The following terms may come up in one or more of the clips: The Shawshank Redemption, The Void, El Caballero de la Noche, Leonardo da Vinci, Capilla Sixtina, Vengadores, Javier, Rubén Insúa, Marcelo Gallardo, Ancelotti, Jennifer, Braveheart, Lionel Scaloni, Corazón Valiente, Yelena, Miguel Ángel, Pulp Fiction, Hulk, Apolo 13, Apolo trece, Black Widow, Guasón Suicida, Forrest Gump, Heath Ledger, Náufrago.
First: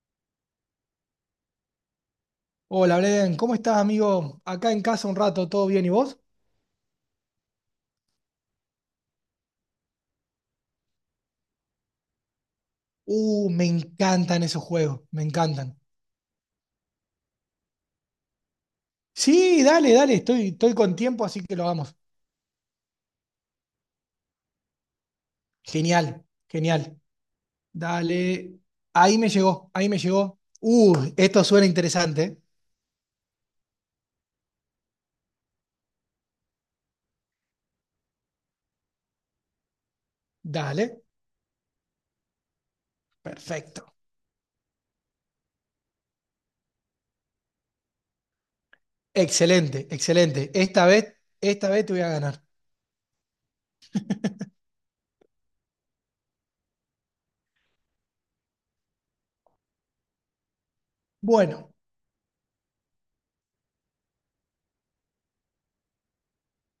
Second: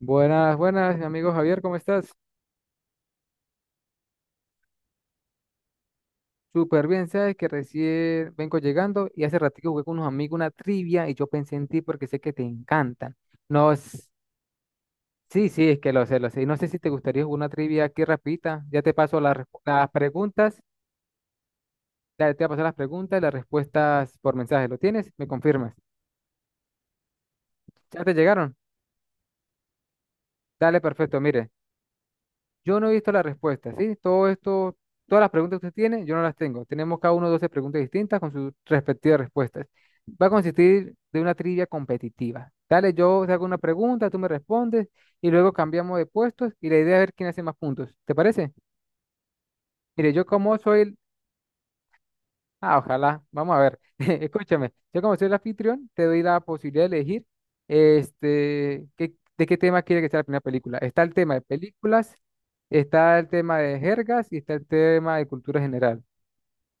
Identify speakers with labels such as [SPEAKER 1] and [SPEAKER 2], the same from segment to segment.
[SPEAKER 1] Buenas, buenas, mi amigo Javier, ¿cómo estás?
[SPEAKER 2] Hola, Blen, ¿cómo estás, amigo? Acá en casa un rato, ¿todo bien? ¿Y vos?
[SPEAKER 1] Súper bien, sabes que recién vengo llegando y hace ratito jugué con unos amigos una trivia y yo pensé en ti porque sé que te encantan.
[SPEAKER 2] Me
[SPEAKER 1] No,
[SPEAKER 2] encantan esos juegos, me
[SPEAKER 1] sí, sí,
[SPEAKER 2] encantan.
[SPEAKER 1] es que lo sé, lo sé. Y no sé si te gustaría jugar una trivia aquí rapidita. Ya te paso
[SPEAKER 2] Sí,
[SPEAKER 1] las
[SPEAKER 2] dale, dale, estoy,
[SPEAKER 1] preguntas,
[SPEAKER 2] estoy con tiempo, así que lo hagamos.
[SPEAKER 1] ya te voy a pasar las preguntas y las respuestas por mensaje. ¿Lo tienes? ¿Me confirmas?
[SPEAKER 2] Genial, genial.
[SPEAKER 1] ¿Ya te llegaron?
[SPEAKER 2] Dale. Ahí me llegó, ahí me llegó.
[SPEAKER 1] Dale, perfecto,
[SPEAKER 2] Esto
[SPEAKER 1] mire.
[SPEAKER 2] suena interesante.
[SPEAKER 1] Yo no he visto la respuesta, ¿sí? Todo esto, todas las preguntas que usted tiene, yo no las tengo. Tenemos cada uno 12 preguntas distintas con sus respectivas respuestas. Va a consistir
[SPEAKER 2] Dale,
[SPEAKER 1] de una trivia competitiva. Dale, yo te hago una
[SPEAKER 2] perfecto.
[SPEAKER 1] pregunta, tú me respondes y luego cambiamos de puestos y la idea es ver quién hace más puntos. ¿Te parece?
[SPEAKER 2] Excelente,
[SPEAKER 1] Mire, yo
[SPEAKER 2] excelente.
[SPEAKER 1] como soy.
[SPEAKER 2] Esta vez te voy a ganar.
[SPEAKER 1] Ah, ojalá. Vamos a ver. Escúchame, yo como soy el anfitrión, te doy la posibilidad de elegir este, de qué tema quiere que sea la primera película. Está el tema de
[SPEAKER 2] Bueno,
[SPEAKER 1] películas, está el tema de jergas y está el tema de cultura general.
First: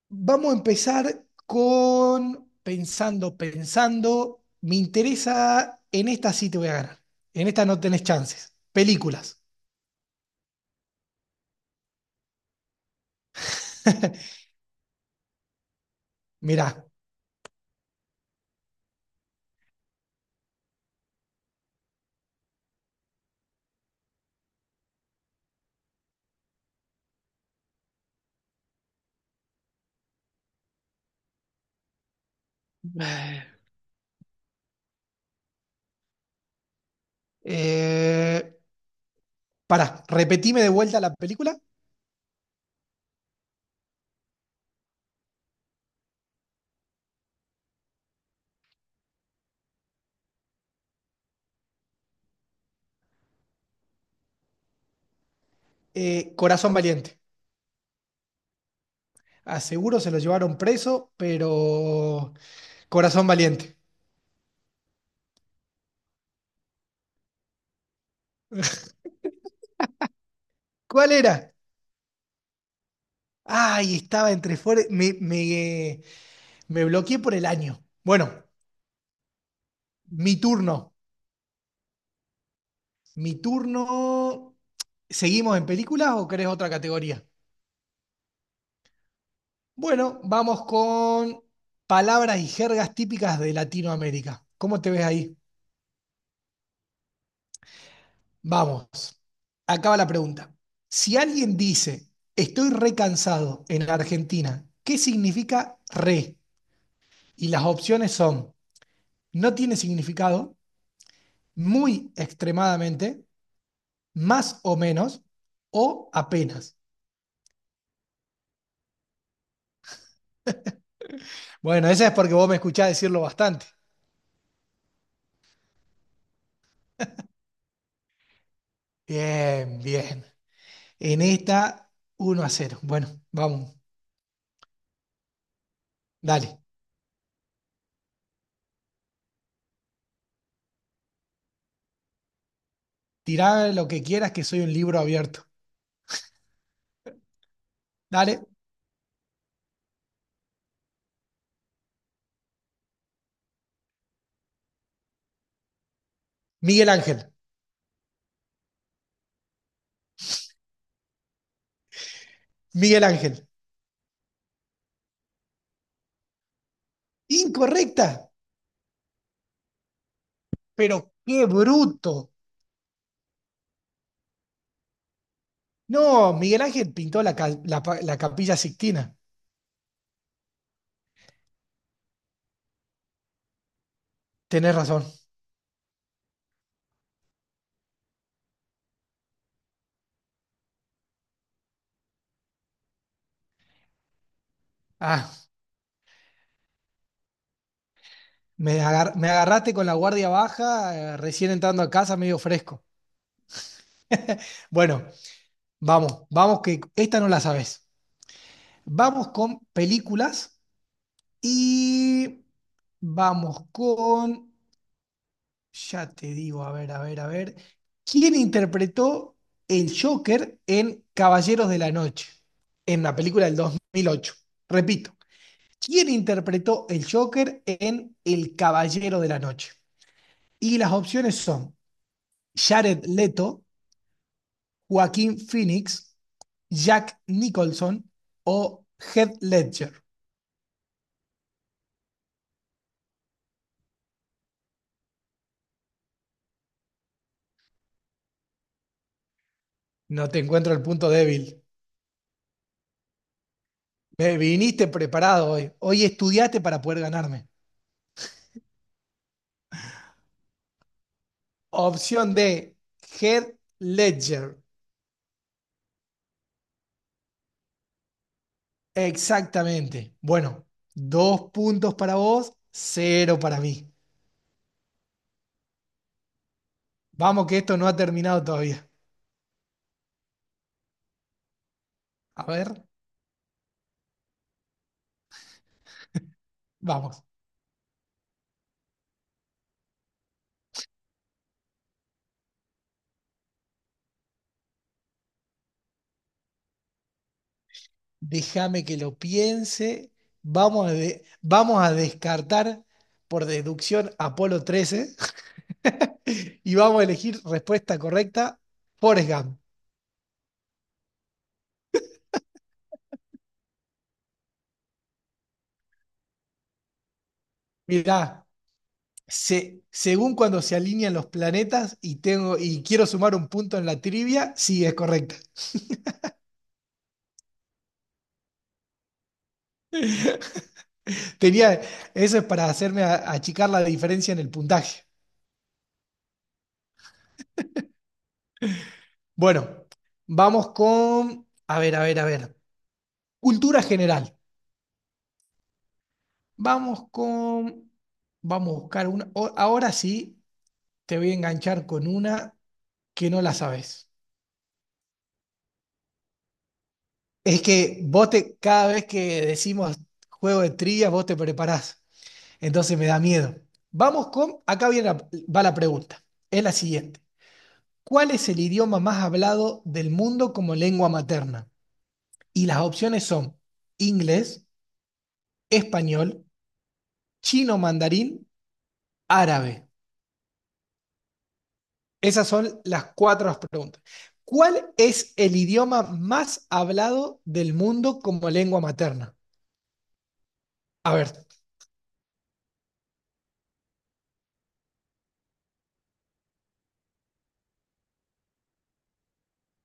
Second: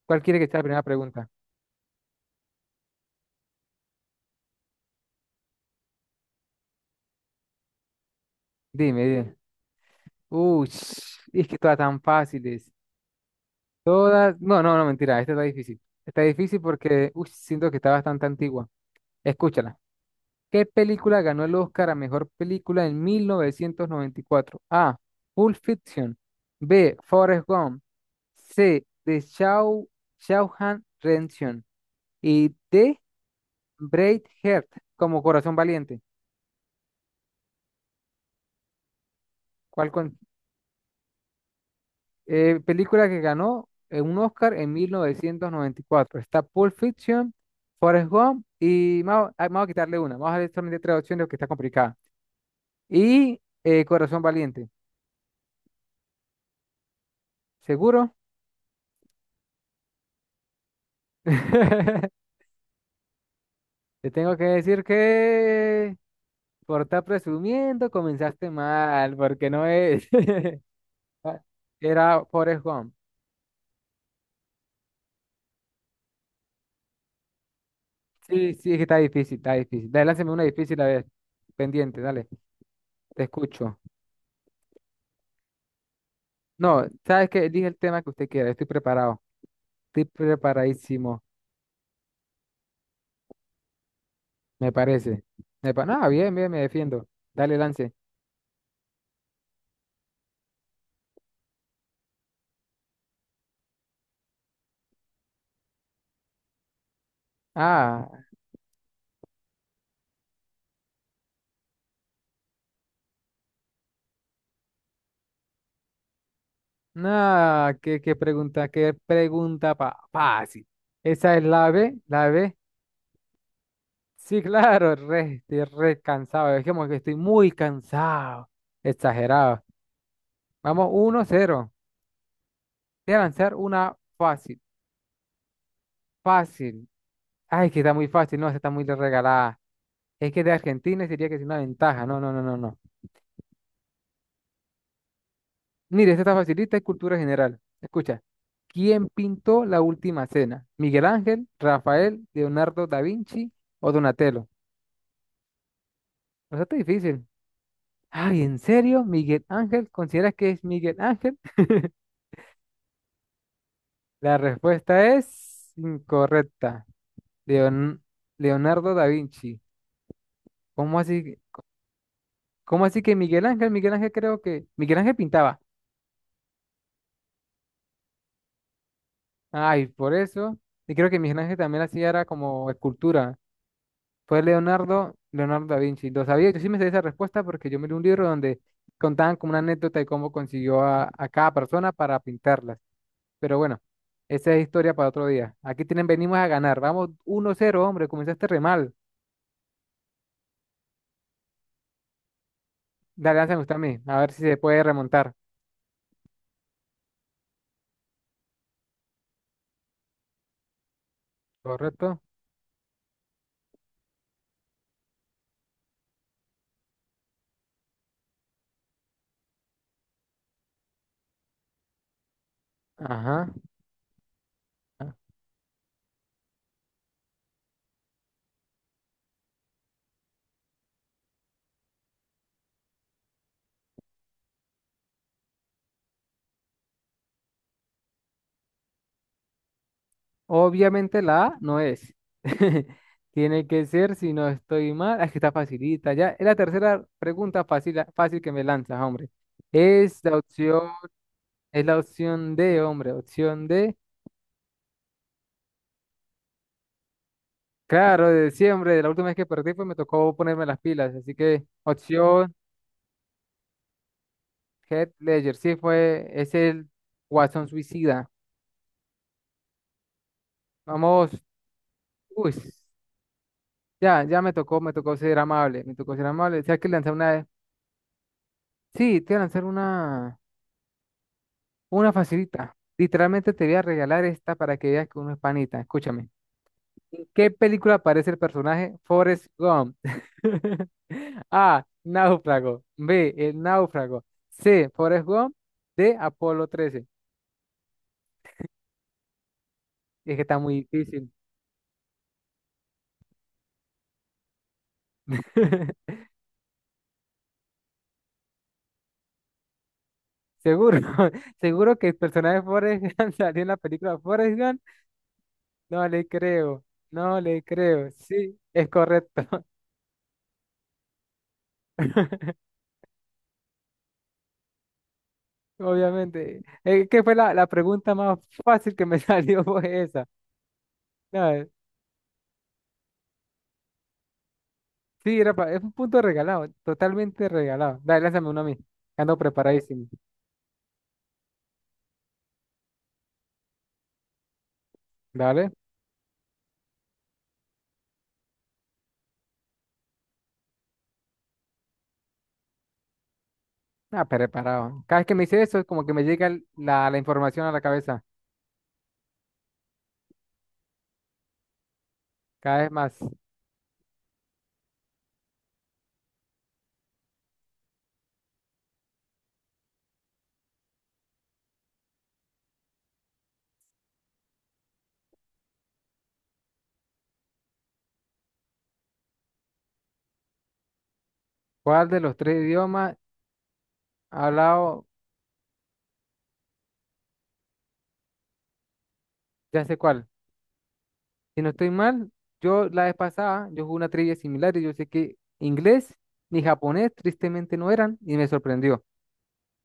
[SPEAKER 1] ¿Cuál quiere que
[SPEAKER 2] vamos a
[SPEAKER 1] sea la primera
[SPEAKER 2] empezar
[SPEAKER 1] pregunta?
[SPEAKER 2] con pensando. Me interesa, en esta sí te voy a ganar. En esta no tenés chances.
[SPEAKER 1] Dime, dime.
[SPEAKER 2] Películas.
[SPEAKER 1] Uy, es que todas tan fáciles. Todas. No, no, no, mentira. Esta está difícil. Está difícil
[SPEAKER 2] Mirá.
[SPEAKER 1] porque uy, siento que está bastante antigua. Escúchala. ¿Qué película ganó el Oscar a mejor película en 1994? A. Pulp Fiction. B. Forrest Gump. C. The Shawshank Redemption. Y D. Braveheart, como Corazón Valiente.
[SPEAKER 2] Eh, pará,
[SPEAKER 1] ¿Cuál con-
[SPEAKER 2] repetime de vuelta la película.
[SPEAKER 1] película que ganó un Oscar en 1994? Está Pulp Fiction, Forrest Gump y vamos a quitarle una. Vamos a ver solamente tres opciones que está complicada. Y Corazón Valiente.
[SPEAKER 2] Corazón Valiente.
[SPEAKER 1] ¿Seguro?
[SPEAKER 2] A seguro se lo llevaron preso, pero Corazón Valiente.
[SPEAKER 1] Te tengo que decir que por estar presumiendo comenzaste mal, porque no es.
[SPEAKER 2] ¿Cuál
[SPEAKER 1] Ah,
[SPEAKER 2] era?
[SPEAKER 1] era Forrest Gump.
[SPEAKER 2] Ay, estaba entre fuera. Me bloqueé por el año. Bueno,
[SPEAKER 1] Sí, sí, es que está difícil, está difícil. Dale, lánzame
[SPEAKER 2] mi
[SPEAKER 1] una
[SPEAKER 2] turno.
[SPEAKER 1] difícil a ver. Pendiente, dale, te
[SPEAKER 2] Mi
[SPEAKER 1] escucho.
[SPEAKER 2] turno. ¿Seguimos en películas o querés otra
[SPEAKER 1] No,
[SPEAKER 2] categoría?
[SPEAKER 1] sabes que elige el tema que usted quiera, estoy preparado. Estoy
[SPEAKER 2] Bueno, vamos
[SPEAKER 1] preparadísimo,
[SPEAKER 2] con palabras y jergas típicas de Latinoamérica.
[SPEAKER 1] me
[SPEAKER 2] ¿Cómo te ves
[SPEAKER 1] parece.
[SPEAKER 2] ahí?
[SPEAKER 1] No, bien, bien, me defiendo. Dale, lance.
[SPEAKER 2] Vamos. Acaba la pregunta. Si alguien dice, estoy recansado en Argentina, ¿qué significa re? Y las opciones
[SPEAKER 1] Ah,
[SPEAKER 2] son, no tiene significado, muy extremadamente, más o menos, o apenas.
[SPEAKER 1] no, qué, qué pregunta fácil. Esa es
[SPEAKER 2] Bueno, esa es
[SPEAKER 1] La
[SPEAKER 2] porque vos me
[SPEAKER 1] B.
[SPEAKER 2] escuchás decirlo bastante.
[SPEAKER 1] Sí, claro, estoy re cansado. Es como que estoy muy cansado. Exagerado.
[SPEAKER 2] Bien, bien.
[SPEAKER 1] Vamos,
[SPEAKER 2] En
[SPEAKER 1] 1-0.
[SPEAKER 2] esta, 1-0. Bueno,
[SPEAKER 1] Voy a lanzar
[SPEAKER 2] vamos,
[SPEAKER 1] una fácil.
[SPEAKER 2] dale.
[SPEAKER 1] Fácil. Ay, que está muy fácil. No, esta está muy regalada. Es que de Argentina sería que es una ventaja. No, no, no, no, no.
[SPEAKER 2] Tirá lo que quieras, que soy un libro abierto.
[SPEAKER 1] Mire, esta está facilita, es cultura general. Escucha.
[SPEAKER 2] Dale,
[SPEAKER 1] ¿Quién pintó la última cena? ¿Miguel Ángel, Rafael, Leonardo da Vinci o Donatello? Eso está
[SPEAKER 2] Miguel
[SPEAKER 1] difícil.
[SPEAKER 2] Ángel.
[SPEAKER 1] Ay, ¿en serio? ¿Miguel Ángel? ¿Consideras que es Miguel Ángel?
[SPEAKER 2] Miguel Ángel.
[SPEAKER 1] La respuesta es incorrecta. Leon-
[SPEAKER 2] Incorrecta,
[SPEAKER 1] Leonardo da Vinci. ¿Cómo
[SPEAKER 2] pero
[SPEAKER 1] así,
[SPEAKER 2] qué bruto.
[SPEAKER 1] cómo así que Miguel Ángel? Miguel Ángel creo que, Miguel Ángel pintaba.
[SPEAKER 2] No, Miguel Ángel pintó la, ca- la pa- la Capilla Sixtina.
[SPEAKER 1] Ay, por eso. Y creo que Miguel Ángel también hacía era como escultura. Fue
[SPEAKER 2] Tenés razón.
[SPEAKER 1] Leonardo da Vinci. Lo sabía, yo sí me sé esa respuesta porque yo me leí un libro donde contaban como una anécdota de cómo consiguió a cada persona para pintarlas. Pero bueno, esa es historia para otro
[SPEAKER 2] Ah,
[SPEAKER 1] día. Aquí tienen, venimos a ganar. Vamos 1-0, hombre, comenzaste re mal.
[SPEAKER 2] me agarraste con la guardia baja, recién entrando a casa, medio fresco.
[SPEAKER 1] Dale, lánzame usted a mí, a ver si se puede
[SPEAKER 2] Bueno,
[SPEAKER 1] remontar.
[SPEAKER 2] vamos, vamos, que esta no la sabes. Vamos con películas
[SPEAKER 1] ¿Correcto?
[SPEAKER 2] y vamos con. Ya te digo, a ver, a ver, a ver. ¿Quién interpretó el Joker en Caballeros de la Noche? En la película
[SPEAKER 1] Ajá.
[SPEAKER 2] del 2008. Repito, ¿quién interpretó el Joker en El Caballero de la Noche? Y las opciones son Jared Leto, Joaquín Phoenix, Jack Nicholson o Heath Ledger.
[SPEAKER 1] Obviamente la A no es. Tiene que ser, si no estoy mal, ah, es que está facilita ya. Es la tercera pregunta fácil, fácil que me lanzas, hombre. Es
[SPEAKER 2] No
[SPEAKER 1] la
[SPEAKER 2] te encuentro el
[SPEAKER 1] opción,
[SPEAKER 2] punto débil.
[SPEAKER 1] es la opción D, hombre, opción D.
[SPEAKER 2] Me viniste preparado hoy. Hoy estudiaste para poder ganarme.
[SPEAKER 1] Claro, de diciembre, la última vez que perdí, pues me tocó ponerme las pilas. Así que
[SPEAKER 2] Opción
[SPEAKER 1] opción
[SPEAKER 2] D, Head Ledger.
[SPEAKER 1] Head Ledger, sí fue, es el Guasón Suicida.
[SPEAKER 2] Exactamente. Bueno,
[SPEAKER 1] Vamos,
[SPEAKER 2] dos puntos para
[SPEAKER 1] uy.
[SPEAKER 2] vos, cero para mí.
[SPEAKER 1] Ya, ya me tocó ser amable, me tocó ser amable. O sea que lanzar una.
[SPEAKER 2] Vamos que esto no ha terminado todavía.
[SPEAKER 1] Sí, te voy a lanzar una
[SPEAKER 2] A ver,
[SPEAKER 1] facilita. Literalmente te voy a regalar esta para que veas que uno es panita. Escúchame.
[SPEAKER 2] vamos.
[SPEAKER 1] ¿En qué película aparece el personaje Forrest Gump? A. Náufrago. B. El náufrago. C. Forrest Gump. D. Apolo 13.
[SPEAKER 2] Déjame que lo piense.
[SPEAKER 1] Es que está muy
[SPEAKER 2] Vamos a,
[SPEAKER 1] difícil.
[SPEAKER 2] vamos a descartar por deducción Apolo 13 y vamos a elegir respuesta correcta, Forrest Gump.
[SPEAKER 1] Seguro, seguro que el personaje de Forrest Gump salió en la película Forrest Gump. No le creo, no le creo.
[SPEAKER 2] Mirá,
[SPEAKER 1] Sí, es correcto,
[SPEAKER 2] Según cuando se alinean los planetas y tengo y quiero sumar un punto en la trivia, sí, es correcta.
[SPEAKER 1] obviamente. Es que fue la pregunta más fácil que me salió fue esa. No,
[SPEAKER 2] Tenía, eso es para achicar la diferencia en el puntaje.
[SPEAKER 1] sí, es un punto regalado, totalmente regalado. Dale, lánzame uno a mí. Ando
[SPEAKER 2] Bueno,
[SPEAKER 1] preparadísimo.
[SPEAKER 2] vamos con, a ver, a ver, a ver, cultura general.
[SPEAKER 1] Dale.
[SPEAKER 2] Vamos con, vamos a buscar una. Ahora sí, te voy a enganchar con una que no la sabes.
[SPEAKER 1] Ah, preparado. Cada vez que me dice eso, es como que me llega la
[SPEAKER 2] Es
[SPEAKER 1] información a la
[SPEAKER 2] que
[SPEAKER 1] cabeza.
[SPEAKER 2] cada vez que decimos juego de trivia, vos te preparás.
[SPEAKER 1] Cada vez
[SPEAKER 2] Entonces me
[SPEAKER 1] más.
[SPEAKER 2] da miedo. Vamos con, acá viene va la pregunta. Es la siguiente. ¿Cuál es el idioma más hablado del mundo como lengua materna? Y las opciones son inglés, español, chino mandarín, árabe.
[SPEAKER 1] ¿Cuál de los
[SPEAKER 2] Esas
[SPEAKER 1] tres
[SPEAKER 2] son las
[SPEAKER 1] idiomas
[SPEAKER 2] cuatro preguntas.
[SPEAKER 1] ha
[SPEAKER 2] ¿Cuál
[SPEAKER 1] hablado?
[SPEAKER 2] es el idioma más hablado del mundo como lengua materna?
[SPEAKER 1] Ya sé cuál.
[SPEAKER 2] A ver,
[SPEAKER 1] Si no estoy mal, yo la vez pasada, yo jugué una trivia similar y yo sé que inglés ni japonés tristemente no eran y me sorprendió,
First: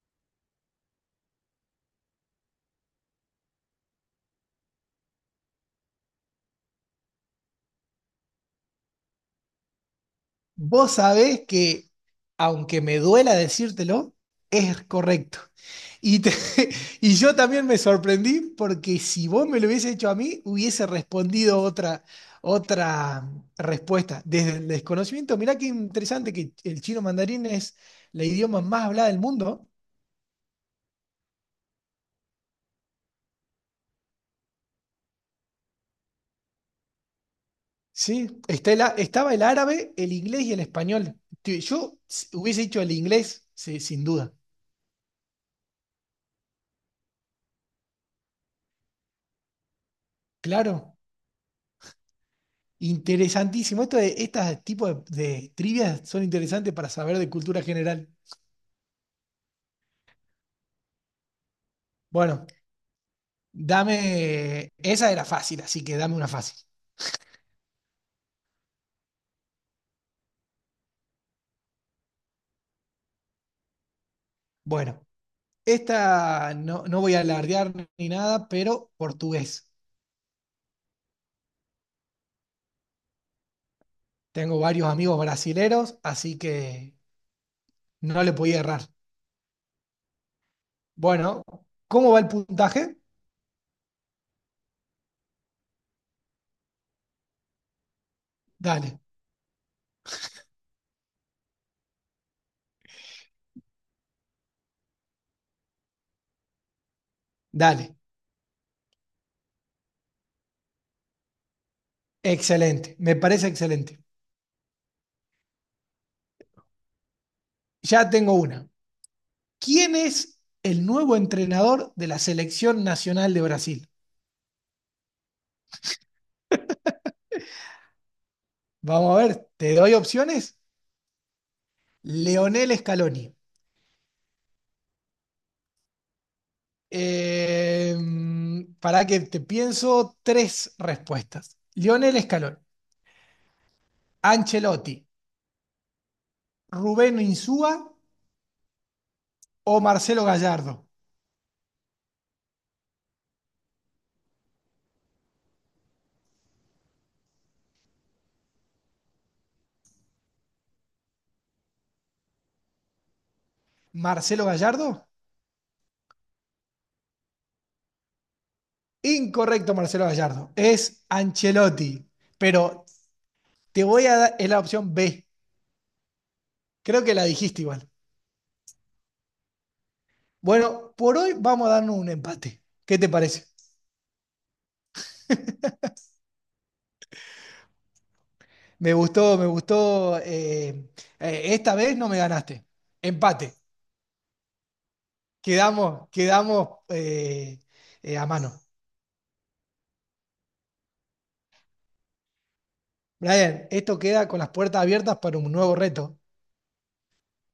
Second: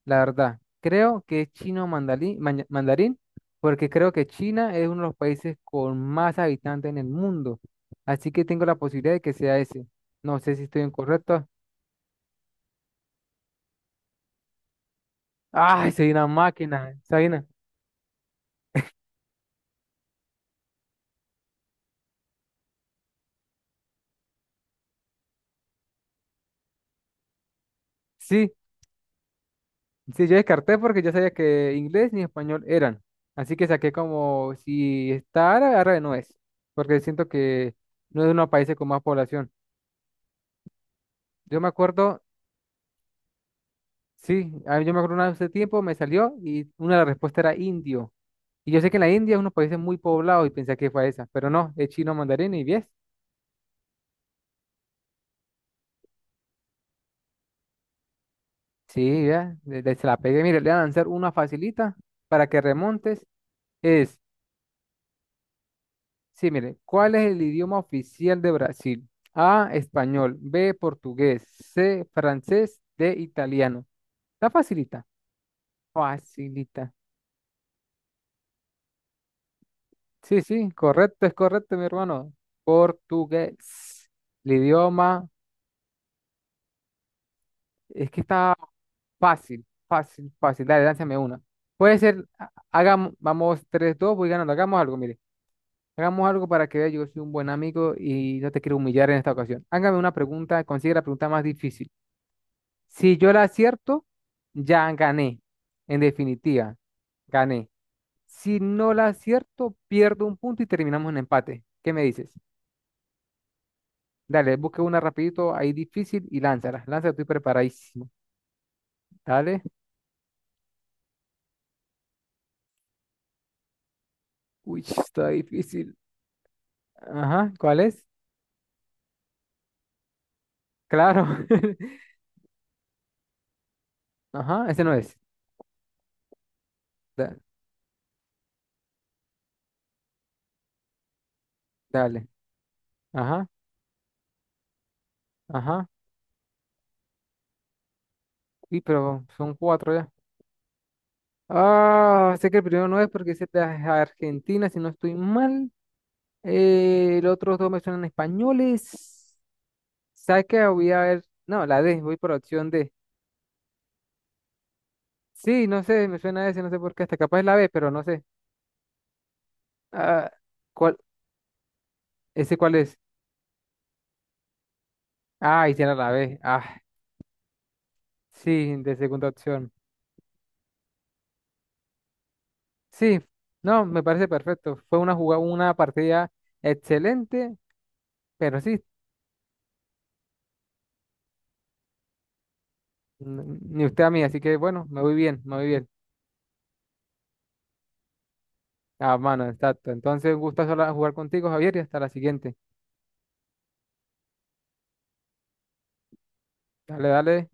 [SPEAKER 1] la verdad. Creo que es chino mandarín, porque creo que China es uno de los países con más habitantes en el mundo. Así que tengo la posibilidad de que sea ese. No sé si estoy
[SPEAKER 2] vos sabés
[SPEAKER 1] incorrecto.
[SPEAKER 2] que, aunque me duela decírtelo, es correcto.
[SPEAKER 1] ¡Ay, soy
[SPEAKER 2] Y,
[SPEAKER 1] una
[SPEAKER 2] te-
[SPEAKER 1] máquina!
[SPEAKER 2] y yo
[SPEAKER 1] Sabina.
[SPEAKER 2] también me sorprendí porque si vos me lo hubiese hecho a mí, hubiese respondido otra respuesta. Desde el desconocimiento, mirá qué interesante que el chino mandarín es la
[SPEAKER 1] Sí.
[SPEAKER 2] idioma más hablada del mundo.
[SPEAKER 1] Sí, yo descarté porque yo sabía que inglés ni español eran. Así que saqué como si está árabe, árabe no es. Porque siento que no es de
[SPEAKER 2] Sí,
[SPEAKER 1] unos países con más
[SPEAKER 2] estaba el
[SPEAKER 1] población.
[SPEAKER 2] árabe, el inglés y el español.
[SPEAKER 1] Yo me acuerdo,
[SPEAKER 2] Hubiese dicho el inglés, sí, sin duda.
[SPEAKER 1] sí, a mí yo me acuerdo una vez hace tiempo, me salió y una de las respuestas era indio. Y yo sé que en la India es unos países muy poblados y pensé que
[SPEAKER 2] Claro.
[SPEAKER 1] fue esa. Pero no, es chino mandarín y bien.
[SPEAKER 2] Interesantísimo. Estas tipos de trivias son interesantes para saber de cultura general.
[SPEAKER 1] Sí, ya, se la pegué. Mire, le voy a lanzar una facilita
[SPEAKER 2] Bueno,
[SPEAKER 1] para que remontes. Es
[SPEAKER 2] dame. Esa era fácil, así que dame una
[SPEAKER 1] Sí,
[SPEAKER 2] fácil.
[SPEAKER 1] mire, ¿cuál es el idioma oficial de Brasil? A, español, B, portugués, C, francés, D, italiano. Está facilita.
[SPEAKER 2] Bueno, esta no,
[SPEAKER 1] Facilita.
[SPEAKER 2] no voy a alardear ni nada, pero portugués.
[SPEAKER 1] Sí, sí, correcto, es correcto, mi hermano. Portugués. El
[SPEAKER 2] Tengo varios amigos
[SPEAKER 1] idioma,
[SPEAKER 2] brasileros, así que
[SPEAKER 1] es que
[SPEAKER 2] no le
[SPEAKER 1] está
[SPEAKER 2] podía errar.
[SPEAKER 1] fácil, fácil, fácil. Dale, lánzame una.
[SPEAKER 2] Bueno,
[SPEAKER 1] Puede
[SPEAKER 2] ¿cómo va
[SPEAKER 1] ser,
[SPEAKER 2] el puntaje?
[SPEAKER 1] hagamos, vamos 3-2, voy ganando. Hagamos algo, mire. Hagamos algo para que vea, yo soy un buen amigo y no te quiero
[SPEAKER 2] Dale,
[SPEAKER 1] humillar en esta ocasión. Hágame una pregunta, consigue la pregunta más difícil. Si yo la acierto, ya gané. En definitiva, gané.
[SPEAKER 2] dale.
[SPEAKER 1] Si no la acierto, pierdo un punto y terminamos en empate. ¿Qué me dices?
[SPEAKER 2] Excelente, me parece excelente.
[SPEAKER 1] Dale, busca una rapidito ahí difícil y lánzala. Lánzala, estoy preparadísimo.
[SPEAKER 2] Ya tengo una.
[SPEAKER 1] Dale.
[SPEAKER 2] ¿Quién es el nuevo entrenador de la Selección Nacional de Brasil?
[SPEAKER 1] Uy, está difícil. Ajá, ¿cuál es?
[SPEAKER 2] Vamos a ver, te doy opciones.
[SPEAKER 1] Claro.
[SPEAKER 2] Leonel Scaloni.
[SPEAKER 1] Ajá, ese no es. Da-
[SPEAKER 2] Eh, para que te pienso tres respuestas. Lionel
[SPEAKER 1] dale.
[SPEAKER 2] Scaloni,
[SPEAKER 1] Ajá,
[SPEAKER 2] Ancelotti,
[SPEAKER 1] ajá.
[SPEAKER 2] Rubén Insúa
[SPEAKER 1] Uy, pero son
[SPEAKER 2] o
[SPEAKER 1] cuatro ya.
[SPEAKER 2] Marcelo Gallardo.
[SPEAKER 1] Ah, sé que el primero no es porque es de Argentina, si no estoy mal. Los otros dos me suenan españoles. ¿Sabes qué? Voy a ver. No, la D, voy por la opción D.
[SPEAKER 2] ¿Marcelo Gallardo?
[SPEAKER 1] Sí, no sé, me suena a ese, no sé por qué. Hasta capaz es la B, pero no sé.
[SPEAKER 2] Incorrecto, Marcelo
[SPEAKER 1] Ah,
[SPEAKER 2] Gallardo.
[SPEAKER 1] ¿cuál?
[SPEAKER 2] Es Ancelotti.
[SPEAKER 1] ¿Ese cuál
[SPEAKER 2] Pero
[SPEAKER 1] es?
[SPEAKER 2] te voy a dar es la opción B.
[SPEAKER 1] Ah, hicieron la B. Ah,
[SPEAKER 2] Creo que la dijiste igual.
[SPEAKER 1] sí, de segunda opción.
[SPEAKER 2] Bueno, por hoy vamos a darnos un empate. ¿Qué te
[SPEAKER 1] Sí,
[SPEAKER 2] parece?
[SPEAKER 1] no, me parece perfecto. Fue una jugada, una partida excelente, pero sí,
[SPEAKER 2] Me gustó, me gustó. Esta vez no me ganaste. Empate.
[SPEAKER 1] ni usted a mí, así que bueno, me voy bien, me voy bien.
[SPEAKER 2] Quedamos a mano.
[SPEAKER 1] Ah, mano, exacto. Entonces, un gusto jugar contigo, Javier, y hasta la siguiente.
[SPEAKER 2] Brian, esto queda con las puertas abiertas para un nuevo reto.
[SPEAKER 1] Dale, dale.